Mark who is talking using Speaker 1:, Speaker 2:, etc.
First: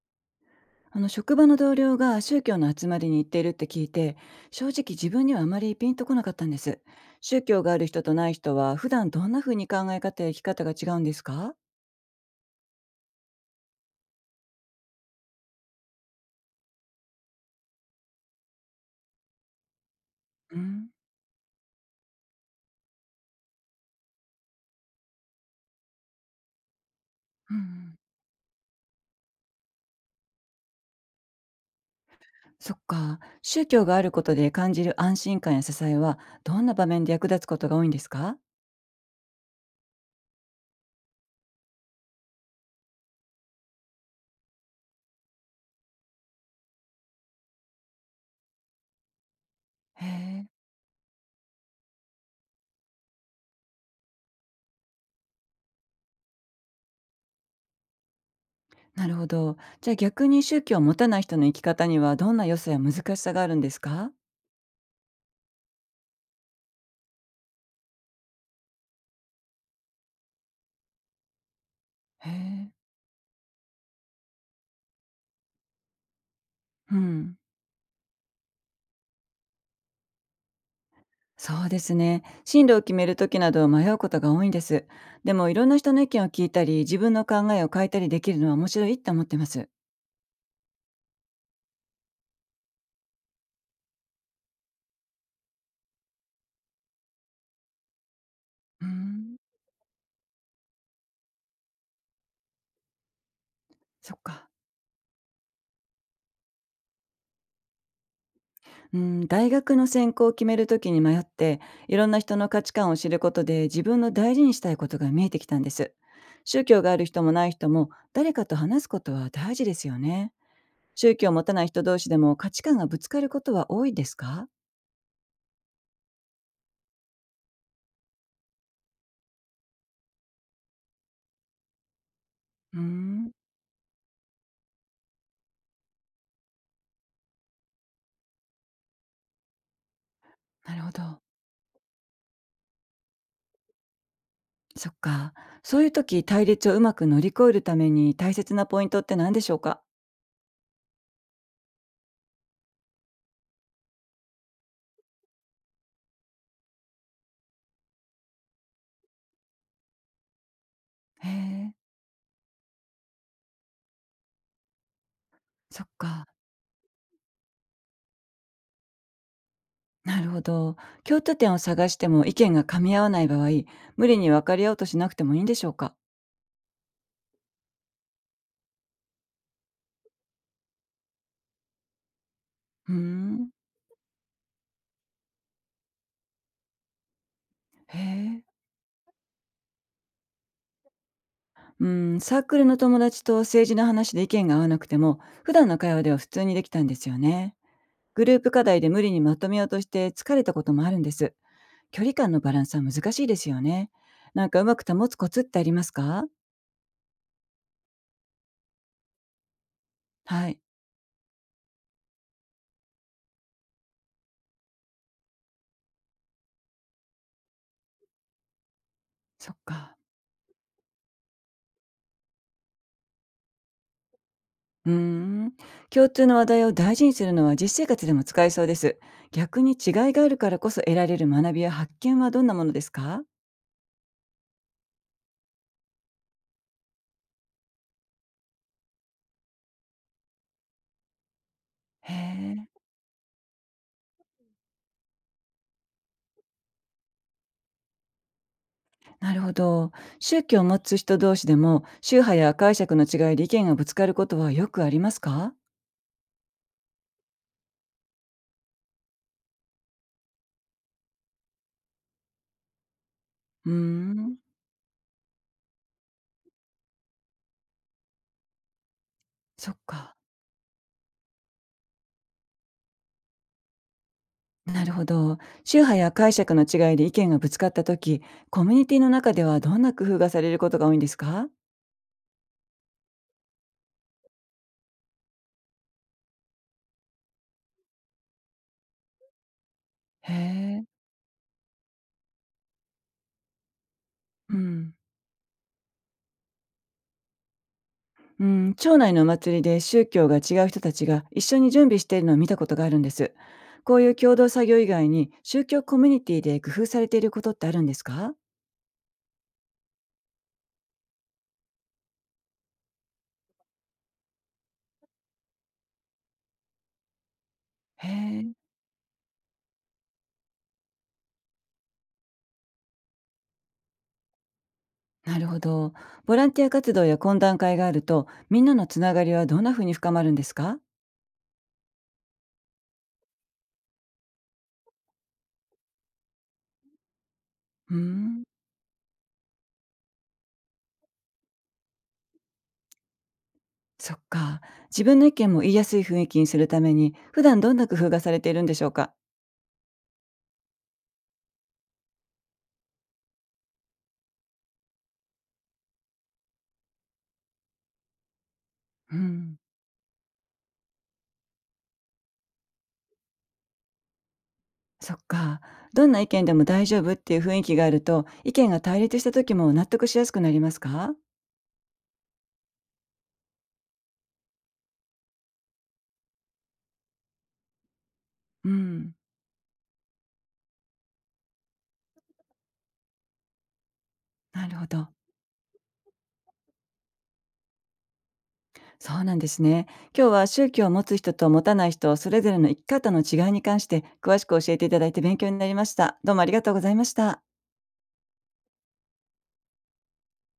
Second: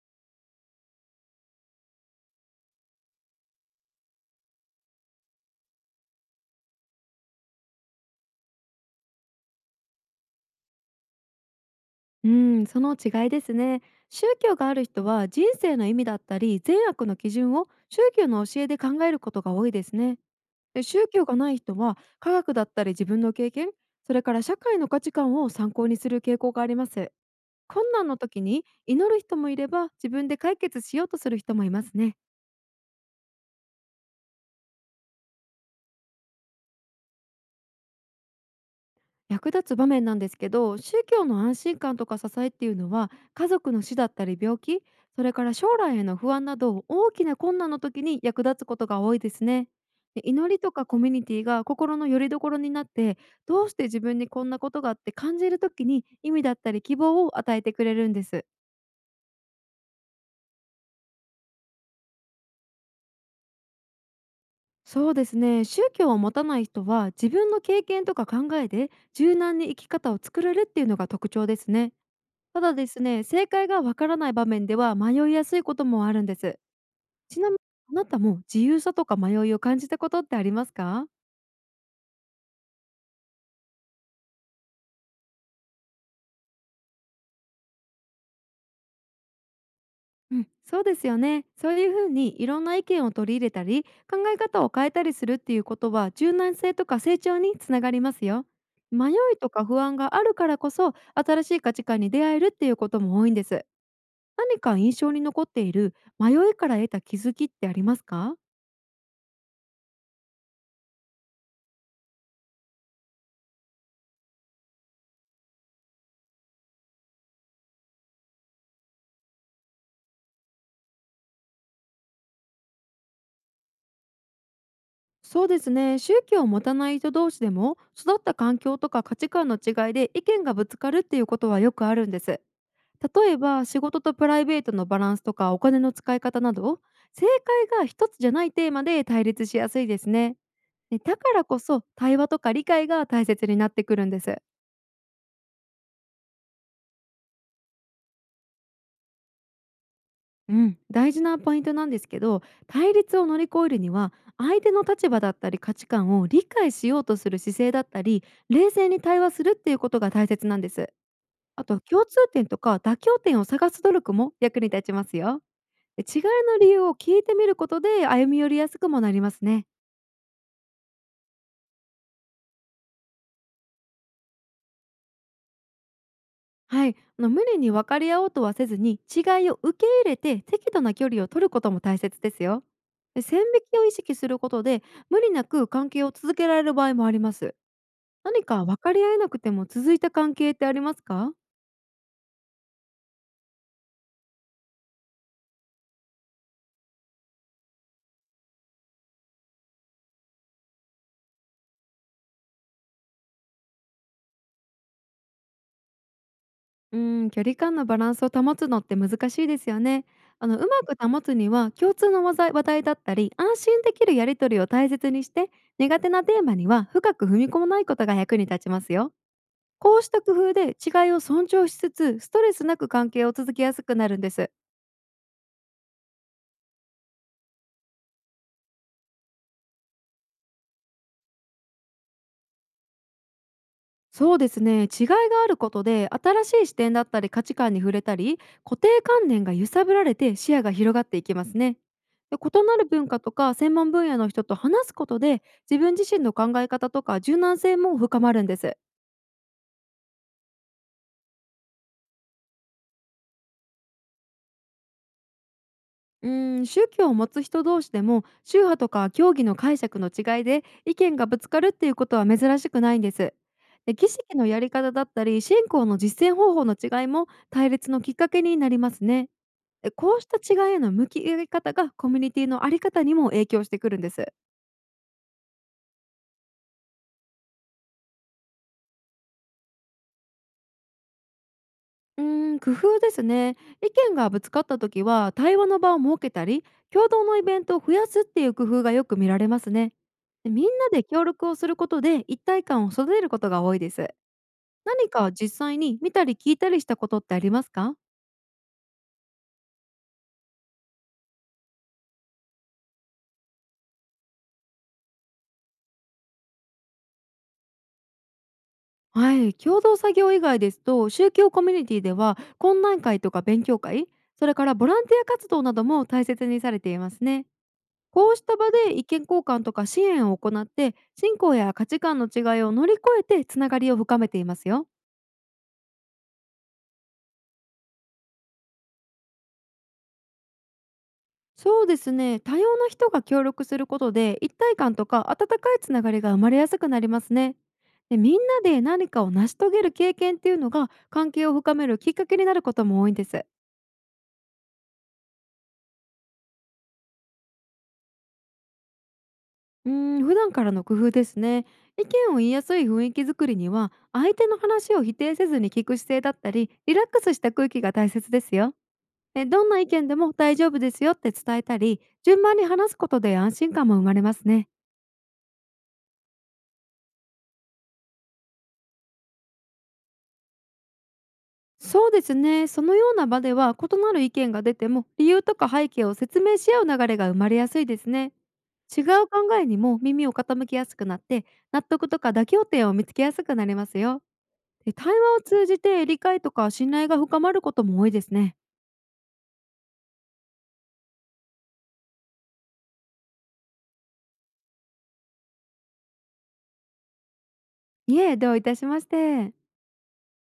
Speaker 1: あの職場の同僚が宗教の集まりに行っているって聞いて、正直自分にはあまりピンとこなかったんです。宗教がある人とない人は普段どんな風に考え方や生き方が違うんですか？
Speaker 2: うん、その違いですね。宗教がある人は人生の意味だったり善悪の基準を宗教の教えで考えることが多いですね。
Speaker 1: うん、う
Speaker 2: で
Speaker 1: ん。
Speaker 2: 宗教がない人は科学だったり自分の経験、それから社会の価値観を参考にする傾向があります。困難の時に祈る人もいれば自分で解決しようとする人もいますね。
Speaker 1: そっか、宗教があることで感じる安心感や支えはどんな場面で役立つことが多いんですか？
Speaker 2: 役立つ場面なんですけど、宗教の安心感とか支えっていうのは家族の死だったり病気、それから将来への不安など大きな困難の時に役立つことが多いですね。
Speaker 1: へ
Speaker 2: で祈
Speaker 1: え。
Speaker 2: りとかコミュニティが心の拠り所になって、どうして自分にこんなことがあって感じる時に意味だったり希望を与えてくれるんです。
Speaker 1: なるほど。じゃあ逆に宗教を持たない人の生き方にはどんな良さや難しさがあるんですか？
Speaker 2: そうですね、宗教を持たない人は自分の経験とか考えで柔軟に生き方を作れるっていうのが特徴ですね。
Speaker 1: へ
Speaker 2: た
Speaker 1: え。
Speaker 2: だですね、正解がわからない場面では迷いやすいこともあるんです。
Speaker 1: うん。
Speaker 2: ちなみに、あなたも自由さとか迷いを感じたことってありますか？
Speaker 1: そうですね。進路を決める時など迷うことが多いんです。でもいろんな人の意見を聞いたり、自分の考えを変えたりできるのは面白いって思ってます。
Speaker 2: うん、そうですよね。そういうふうにいろんな意見を取り入れたり、考え方を変えたりするっていうことは柔軟性とか成長につながりますよ。
Speaker 1: うー
Speaker 2: 迷
Speaker 1: ん、
Speaker 2: いとか不安があるからこそ新しい価値観に出会えるっていうことも多いんです。
Speaker 1: そっか。
Speaker 2: 何か印象に残っている迷いから得た気づきってありますか？
Speaker 1: うん、大学の専攻を決める時に迷って、いろんな人の価値観を知ることで自分の大事にしたいことが見えてきたんです。宗教がある人もない人も誰かと話すことは大事ですよね。宗教を持たない人同士でも価値観がぶつかることは多いですか？
Speaker 2: そうですね、宗教を持たない人同士でも育った環境とか価値観の違いで意見がぶつかるっていうことはよくあるんです。
Speaker 1: うーん。
Speaker 2: 例えば仕事とプライベートのバランスとかお金の使い方など、正解が一つじゃないテーマで対立しやすいですね。
Speaker 1: なるほ
Speaker 2: でだ
Speaker 1: ど。
Speaker 2: からこそ対話とか理解が大切になってくるんです。
Speaker 1: そっか。そういう時、対立をうまく乗り越えるために大切なポイントって何でしょうか？
Speaker 2: うん、大事なポイントなんですけど、対立を乗り越えるには相手の立場だったり価値観を理解しようとする姿勢だったり、冷静に対話するっていうことが大切なんです。
Speaker 1: へ
Speaker 2: あ
Speaker 1: え。
Speaker 2: と共通点とか妥協点を探す努力も役に立ちますよ。
Speaker 1: そっ
Speaker 2: で違い
Speaker 1: か。
Speaker 2: の理由を聞いてみることで歩み寄りやすくもなりますね。
Speaker 1: なるほど。共通点を探しても意見が噛み合わない場合、無理に分かり合おうとしなくてもいいんでしょうか？
Speaker 2: はい、あの、無理に分かり合おうとはせずに違いを受け入れて適度な距離を取ることも大切ですよ。
Speaker 1: うー
Speaker 2: で線引
Speaker 1: ん。
Speaker 2: きを意識することで無理なく関係を続けられる場合もあります。
Speaker 1: へえ。
Speaker 2: 何か分かり合えなくても続いた関係ってありますか？
Speaker 1: うーん、サークルの友達と政治の話で意見が合わなくても、普段の会話では普通にできたんですよね。グループ課題で無理にまとめようとして疲れたこともあるんです。距離感のバランスは難しいですよね。なんかうまく保つコツってありますか？
Speaker 2: うん、距離感のバランスを保つのって難しいですよね。あ
Speaker 1: は
Speaker 2: の、う
Speaker 1: い。
Speaker 2: まく保つには共通の話題だったり安心できるやり取りを大切にして、苦手なテーマには深く踏み込まないことが役に立ちますよ。
Speaker 1: そっ
Speaker 2: こ
Speaker 1: か。
Speaker 2: うした工夫で違いを尊重しつつストレスなく関係を続けやすくなるんです。
Speaker 1: うーん。共通の話題を大事にするのは実生活でも使えそうです。逆に違いがあるからこそ得られる学びや発見はどんなものですか？
Speaker 2: そうですね、違いがあることで新しい視点だったり価値観に触れたり、固定観念が揺さぶられて視野が広がっていきますね。
Speaker 1: へ
Speaker 2: で異
Speaker 1: え。
Speaker 2: なる文化とか専門分野の人と話すことで自分自身の考え方とか柔軟性も深まるんです。
Speaker 1: なるほど。宗教を持つ人同士でも宗派や解釈の違いで意見がぶつかることはよくありますか？
Speaker 2: 宗教を持つ人同士でも宗派とか教義の解釈の違いで意見がぶつかるっていうことは珍しくないんです。
Speaker 1: うー
Speaker 2: で儀式
Speaker 1: ん。
Speaker 2: のやり方だったり信仰の実践方法の違いも対立のきっかけになりますね。
Speaker 1: そっ
Speaker 2: えこ
Speaker 1: か。
Speaker 2: うした違いへの向き合い方がコミュニティのあり方にも影響してくるんです。
Speaker 1: なるほど。宗派や解釈の違いで意見がぶつかった時、コミュニティの中ではどんな工夫がされることが多いんですか？
Speaker 2: 工夫ですね。意見がぶつかった時は対話の場を設けたり、共同のイベントを増やすっていう工夫がよく見られますね。
Speaker 1: へ
Speaker 2: でみんな
Speaker 1: え。
Speaker 2: で協力をすることで一体感を育てることが多いです。
Speaker 1: うん。
Speaker 2: 何か実際に見たり聞いたりしたことってありますか？
Speaker 1: うん、町内のお祭りで宗教が違う人たちが一緒に準備しているのを見たことがあるんです。こういう共同作業以外に宗教コミュニティで工夫されていることってあるんですか？
Speaker 2: はい、共同作業以外ですと、宗教コミュニティでは懇談会とか勉強会、それからボランティア活動なども大切にされていますね。
Speaker 1: へ
Speaker 2: こうし
Speaker 1: え。
Speaker 2: た場で意見交換とか支援を行って信仰や価値観の違いを乗り越えてつながりを深めていますよ。
Speaker 1: なるほど。ボランティア活動や懇談会があると、みんなのつながりはどんな風に深まるんですか？
Speaker 2: そうですね、多様な人が協力することで一体感とか温かいつながりが生まれやすくなりますね。
Speaker 1: うー
Speaker 2: でみんな
Speaker 1: ん、
Speaker 2: で何かを成し遂げる経験っていうのが関係を深めるきっかけになることも多いんです。
Speaker 1: そっか。自分の意見も言いやすい雰囲気にするために、普段どんな工夫がされているんでしょうか？
Speaker 2: 普段からの工夫ですね。意見を言いやすい雰囲気づくりには相手の話を否定せずに聞く姿勢だったりリラックスした空気が大切ですよ。
Speaker 1: う
Speaker 2: え
Speaker 1: ん、
Speaker 2: どんな意見でも大丈夫ですよって伝えたり、順番に話すことで安心感も生まれますね。
Speaker 1: そっか。どんな意見でも大丈夫っていう雰囲気があると、意見が対立した時も納得しやすくなりますか？
Speaker 2: そうですね、そのような場では異なる意見が出ても理由とか背景を説明し合う流れが生まれやすいですね。
Speaker 1: う
Speaker 2: 違う
Speaker 1: ん、
Speaker 2: 考えにも耳を傾きやすくなって、納得とか妥協点を見つけやすくなりますよ。
Speaker 1: なるほ
Speaker 2: で対
Speaker 1: ど。
Speaker 2: 話を通じて理解とか信頼が深まることも多いですね。
Speaker 1: そうなんですね。今日は宗教を持つ人と持たない人、それぞれの生き方の違いに関して詳しく教えていただいて勉強になりました。どうもありがとうございました。
Speaker 2: いえ、どういたしまして。